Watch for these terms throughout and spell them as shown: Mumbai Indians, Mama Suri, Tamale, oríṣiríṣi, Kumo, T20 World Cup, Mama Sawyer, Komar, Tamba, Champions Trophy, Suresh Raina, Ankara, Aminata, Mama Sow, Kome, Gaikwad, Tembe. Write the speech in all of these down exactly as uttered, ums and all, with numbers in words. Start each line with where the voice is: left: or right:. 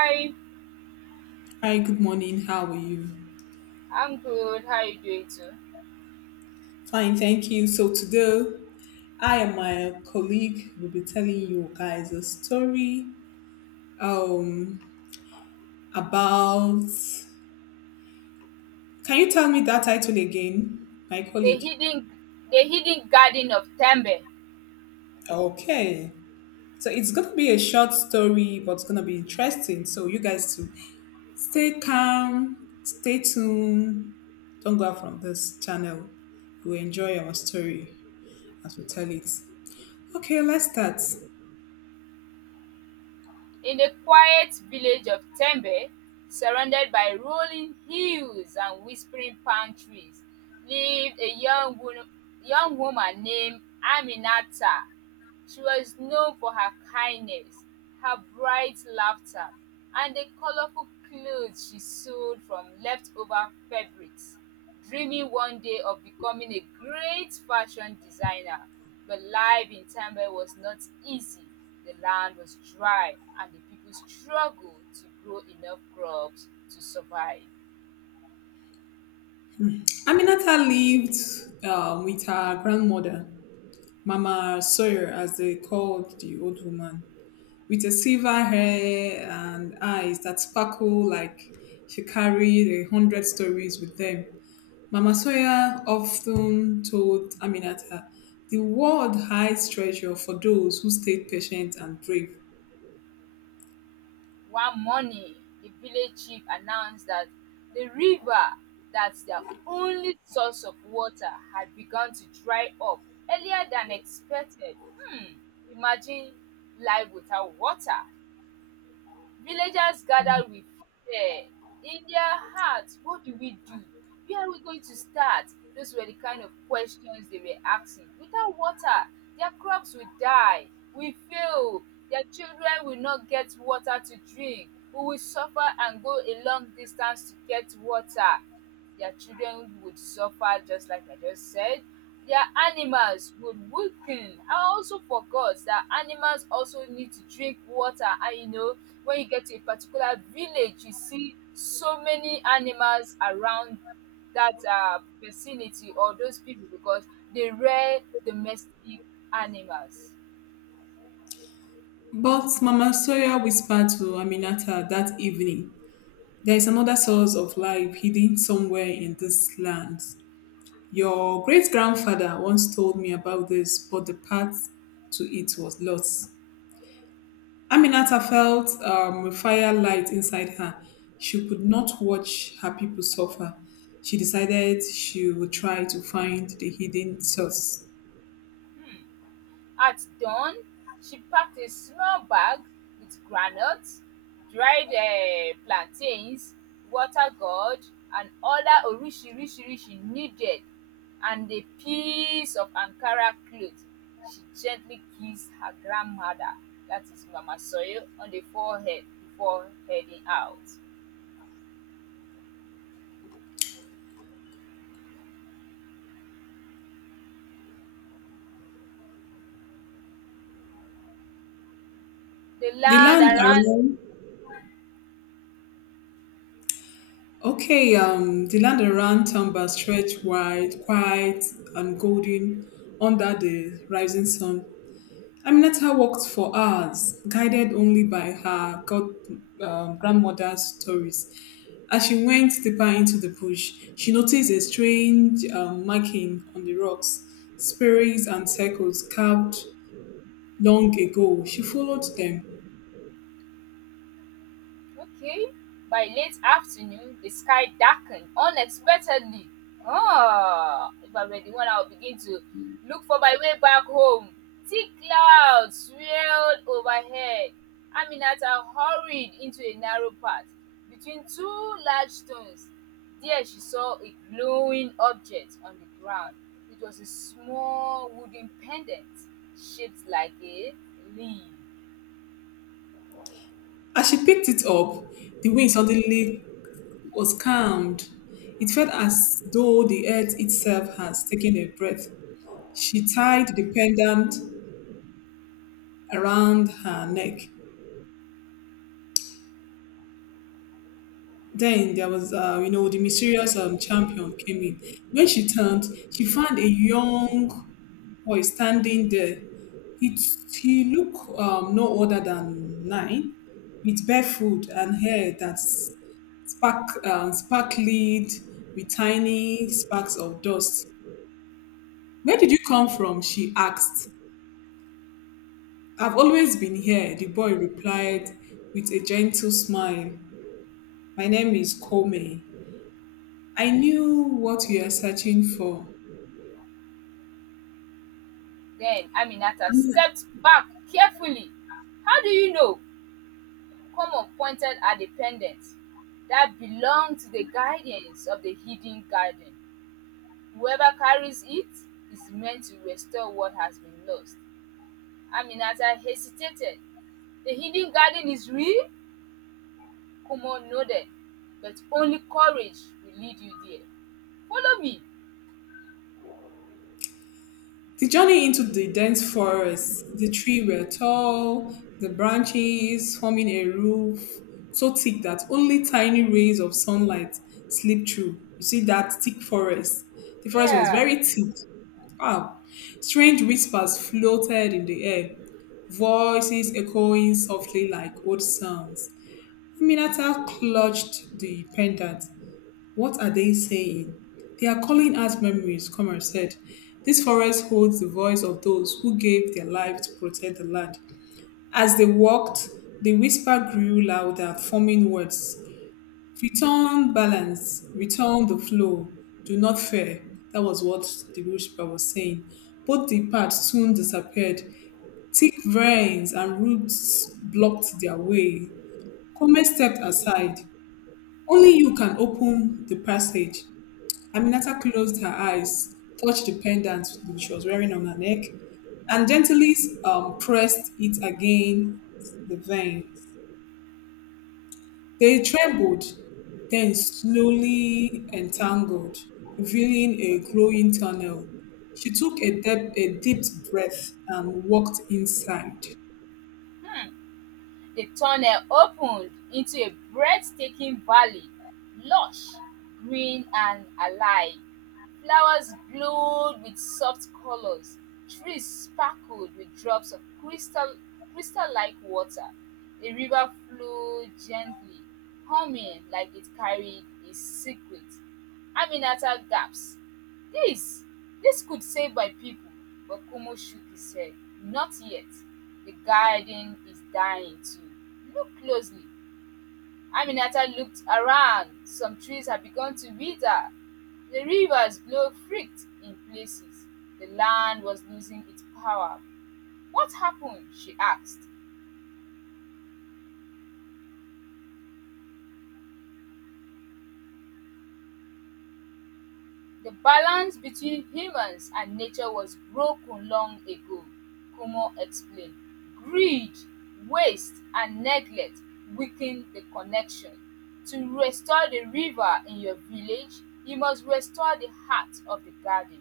right: Hi,
left: Hi, good morning. How are you?
right: I'm good. How are you doing too?
left: Fine, thank you. So today, I and my colleague will be telling you guys a story um about. Can you tell me that title again, my
right: The
left: colleague?
right: hidden, the hidden garden of Tembe.
left: Okay. So it's going to be a short story, but it's going to be interesting. So you guys too, stay calm, stay tuned. Don't go out from this channel. You will enjoy our story as we tell it. Okay, let's start.
right: In the quiet village of Tembe, surrounded by rolling hills and whispering palm trees, lived a young woman, young woman named Aminata. She was known for her kindness, her bright laughter, and the colorful clothes she sewed from leftover fabrics, dreaming one day of becoming a great fashion designer. But life in Tamale was not easy. The land was dry, and the people struggled to grow enough crops to survive.
left: Aminata lived um, with her grandmother, Mama Sawyer, as they called the old woman, with a silver hair and eyes that sparkle like she carried a hundred stories with them. Mama Sawyer often told Aminata, the world hides treasure for those who stay patient and brave.
right: One morning, the village chief announced that the river, that's their only source of water, had begun to dry up earlier than expected. Hmm, imagine life without water. Villagers gathered with fear in their hearts. What do we do? Where are we going to start? Those were the kind of questions they were asking. Without water, their crops will die, will fail, their children will not get water to drink, we will suffer and go a long distance to get water. Their children would suffer just like I just said. Their animals would weaken. I also forgot that animals also need to drink water. And you know, when you get to a particular village, you see so many animals around that uh, vicinity or those people because they rear domestic animals.
left: But Mama Sawyer whispered to Aminata that evening, there is another source of life hidden somewhere in this land. Your great grandfather once told me about this, but the path to it was lost. Aminata felt um, a fire light inside her. She could not watch her people suffer. She decided she would try to find the hidden source.
right: At dawn, she packed a small bag with groundnuts, dried um plantains, water gourd and other oríṣiríṣi needed and a piece of Ankara cloth she gently kissed her grandmother that is (Mama Sow) on the forehead before heading out. The
left: The
right: land
left: land
right: around.
left: around, okay, um, the land around Tamba stretched wide, quiet, and golden under the rising sun. Aminata walked for hours, guided only by her god, um, grandmother's stories. As she went deeper into the bush, she noticed a strange um, marking on the rocks, spirals and circles carved long ago. She followed them.
right: Okay. By late afternoon, the sky darkened unexpectedly. Ah, if I were the one, I would begin to look for my way back home. Thick clouds swirled overhead. Aminata hurried into a narrow path between two large stones. There she saw a glowing object on the ground. It was a small wooden pendant shaped like a leaf.
left: As she picked it up, the wind suddenly was calmed. It felt as though the earth itself has taken a breath. She tied the pendant around her neck. Then there was, uh, you know, the mysterious um, champion came in. When she turned, she found a young boy standing there. He, he looked um, no older than nine, with barefoot and hair that spark, um, sparkled with tiny sparks of dust. Where did you come from? She asked. I've always been here, the boy replied with a gentle smile. My name is Kome. I knew what you are searching for.
right: Then Aminata stepped back carefully. "How do you know?" Common pointed at the pendant that belonged to the guardians of the hidden garden. "Whoever carries it is meant to restore what has been lost." Aminata hesitated. "The hidden garden is real?" Common nodded. "But only courage will lead you there. Follow me."
left: The journey into the dense forest, the trees were tall, the branches forming a roof so thick that only tiny rays of sunlight slipped through. You see that thick forest. The forest was
right: "Yeah."
left: very thick. Wow. Strange whispers floated in the air, voices echoing softly like old sounds. Aminata clutched the pendant. What are they saying? They are calling out memories, Comer said. This forest holds the voice of those who gave their life to protect the land. As they walked, the whisper grew louder, forming words. Return balance, return the flow, do not fear. That was what the whisper was saying. Both the paths soon disappeared. Thick vines and roots blocked their way. Comer stepped aside. Only you can open the passage. Aminata closed her eyes, touched the pendant she was wearing on her neck, and gently um, pressed it against the veins. They trembled, then slowly entangled, revealing a glowing tunnel. She took a, dep- a deep breath and walked inside.
right: The tunnel opened into a breathtaking valley, lush, green and alive. Flowers glowed with soft colors. Trees sparkled with drops of crystal crystal-like water. A river flowed gently, humming like it carried a secret. Aminata gasped. This, this could save my people. But Kumo shook his head. Not yet. The garden is dying too. Look closely. Aminata looked around. Some trees had begun to wither. The rivers glowed freaked in places. The land was losing its power. What happened? She asked. The balance between humans and nature was broken long ago, Kumo explained. Greed, waste, and neglect weakened the connection. To restore the river in your village, you must restore the heart of the garden.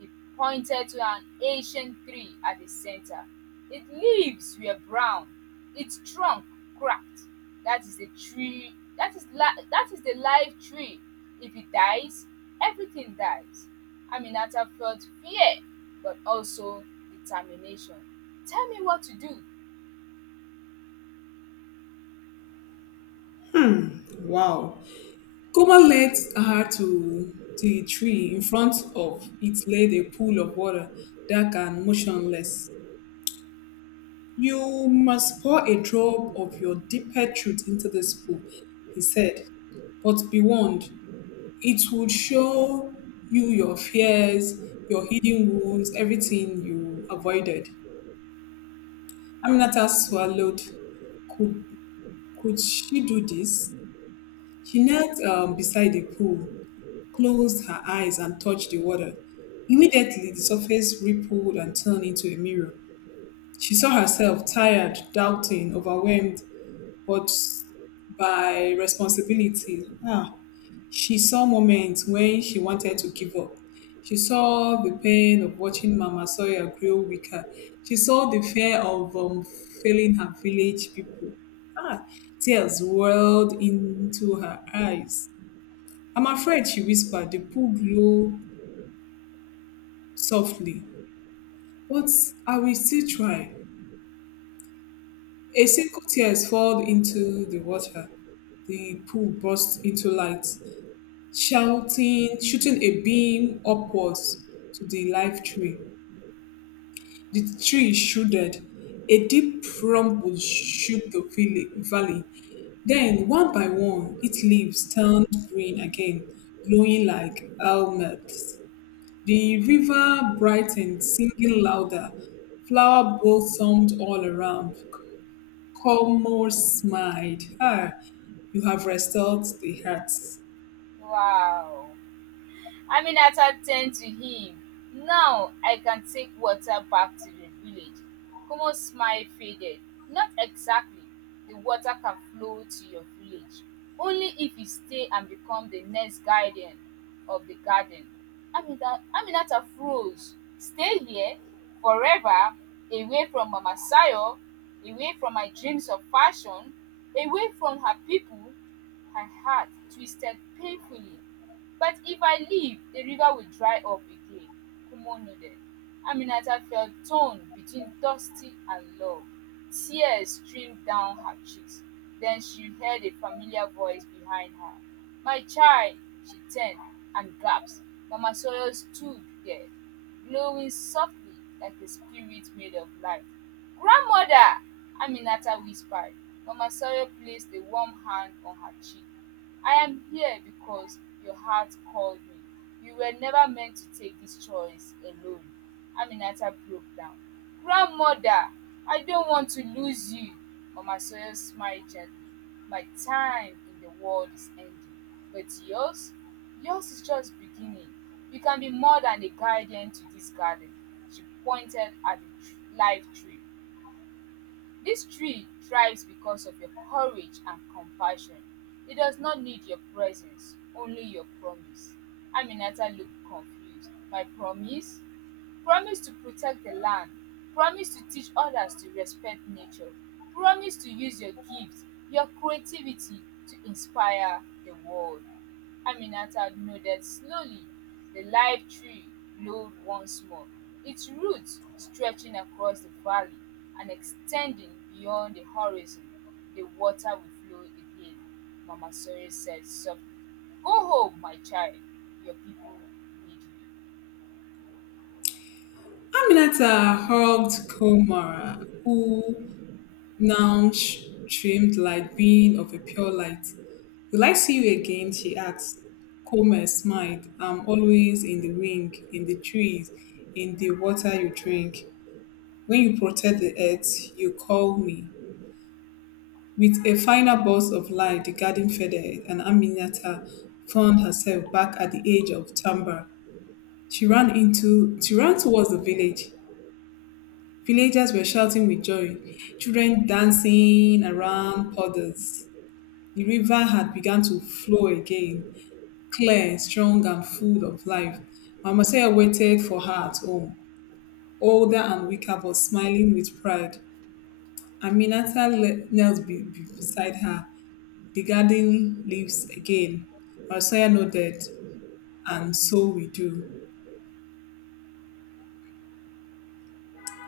right: He pointed to an ancient tree at the center. Its leaves were brown, its trunk cracked. That is the tree. That is li- that is the live tree. If it dies, everything dies. Aminata felt fear, but also determination. Tell me what to do.
left: Wow. Kuma led her to the tree. In front of it laid a pool of water, dark and motionless. You must pour a drop of your deeper truth into this pool, he said. But be warned, it would show you your fears, your hidden wounds, everything you avoided. Aminata swallowed. Could, could she do this? She knelt um, beside the pool, closed her eyes, and touched the water. Immediately, the surface rippled and turned into a mirror. She saw herself tired, doubting, overwhelmed, but by responsibility. Ah, she saw moments when she wanted to give up. She saw the pain of watching Mama Sawyer grow weaker. She saw the fear of um, failing her village people. Ah, tears welled into her eyes. I'm afraid, she whispered, the pool glow softly. But I will still try. A single tear fell into the water. The pool burst into light, shouting, shooting a beam upwards to the live tree. The tree shuddered. A deep rumble shook the villi- valley. Then, one by one, its leaves turned green again, glowing like helmets. The river brightened, singing louder. Flower blossomed all around. Colmore smiled. Ah, you have restored the hearts.
right: Wow. Aminata turned to him. Now I can take water back to the village. Kumo's smile faded. Not exactly. The water can flow to your village. Only if you stay and become the next guardian of the garden. Aminata, Aminata froze. Stay here forever, away from Mama Sayo, away from my dreams of fashion, away from her people. Her heart twisted painfully. But if I leave, the river will dry up again, Kumo nodded. Aminata felt torn between Dusty and love. Tears streamed down her cheeks. Then she heard a familiar voice behind her. My child, she turned and gasped. Mama Sawyer stood there, glowing softly like a spirit made of light. Grandmother! Aminata whispered. Mama Sawyer placed a warm hand on her cheek. I am here because your heart called me. You were never meant to take this choice alone. Aminata broke down. Grandmother, I don't want to lose you. Mama Sawyer smiled gently. My time in the world is ending. But yours? Yours is just beginning. You can be more than a guardian to this garden. She pointed at the tr- live tree. This tree thrives because of your courage and compassion. It does not need your presence, only your promise. Aminata looked confused. My promise? Promise to protect the land. Promise to teach others to respect nature. Promise to use your gifts, your creativity to inspire the world. Aminata nodded slowly, the live tree glowed once more, its roots stretching across the valley and extending beyond the horizon. The water will flow again, Mama Suri said softly. Go home, my child. Your people need you.
left: Aminata hugged Komara, who now sh- streamed like being of a pure light. Will I see you again? She asked. Komar smiled. I'm always in the wind, in the trees, in the water you drink. When you protect the earth, you call me. With a final burst of light, the garden faded, and Aminata found herself back at the edge of Tamba. She ran into she ran towards the village. Villagers were shouting with joy, children dancing around puddles. The river had begun to flow again, clear, strong, and full of life. Mama Saya waited for her at home, older and weaker, but smiling with pride. Aminata le- knelt be- be- beside her, the garden leaves again. Mama Saya nodded, and so we do.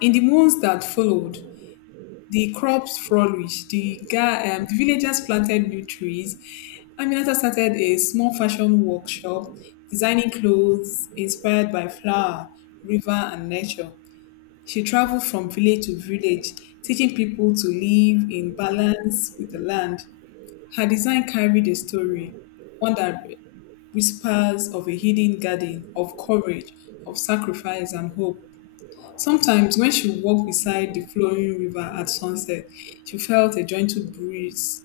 left: In the months that followed, the crops flourished. The guy, um, the villagers planted new trees. Aminata started a small fashion workshop, designing clothes inspired by flower, river, and nature. She traveled from village to village, teaching people to live in balance with the land. Her design carried a story, one that whispers of a hidden garden, of courage, of sacrifice, and hope. Sometimes, when she walked beside the flowing river at sunset, she felt a gentle breeze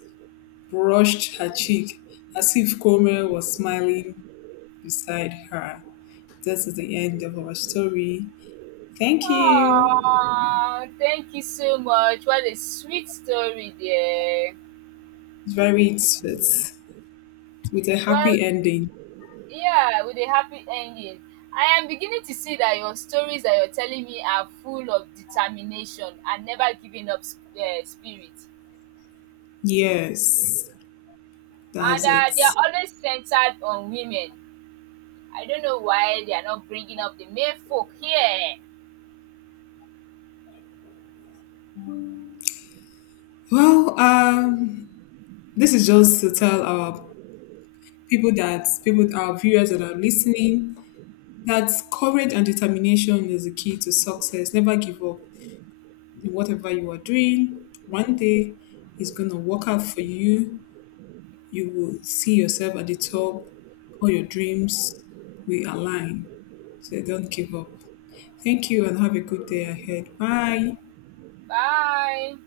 left: brushed her cheek as if Cormel was smiling beside her. This is the end of our story. Thank you.
right: Ah, thank you so much. What a sweet story there.
left: It's very sweet with a
right: Well,
left: happy ending.
right: yeah, with a happy ending. I am beginning to see that your stories that you're telling me are full of determination and never giving up uh, spirit.
left: Yes,
right: And
left: that's
right: uh, they are
left: it.
right: always centered on women. I don't know why they are not bringing up the male folk here.
left: Well, um, this is just to tell our people that people, our viewers that are listening, that's courage and determination is the key to success. Never give up in whatever you are doing. One day it's gonna work out for you. You will see yourself at the top. All your dreams will align. So don't give up. Thank you and have a good day ahead. Bye.
right: Bye.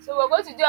right: So we're going to do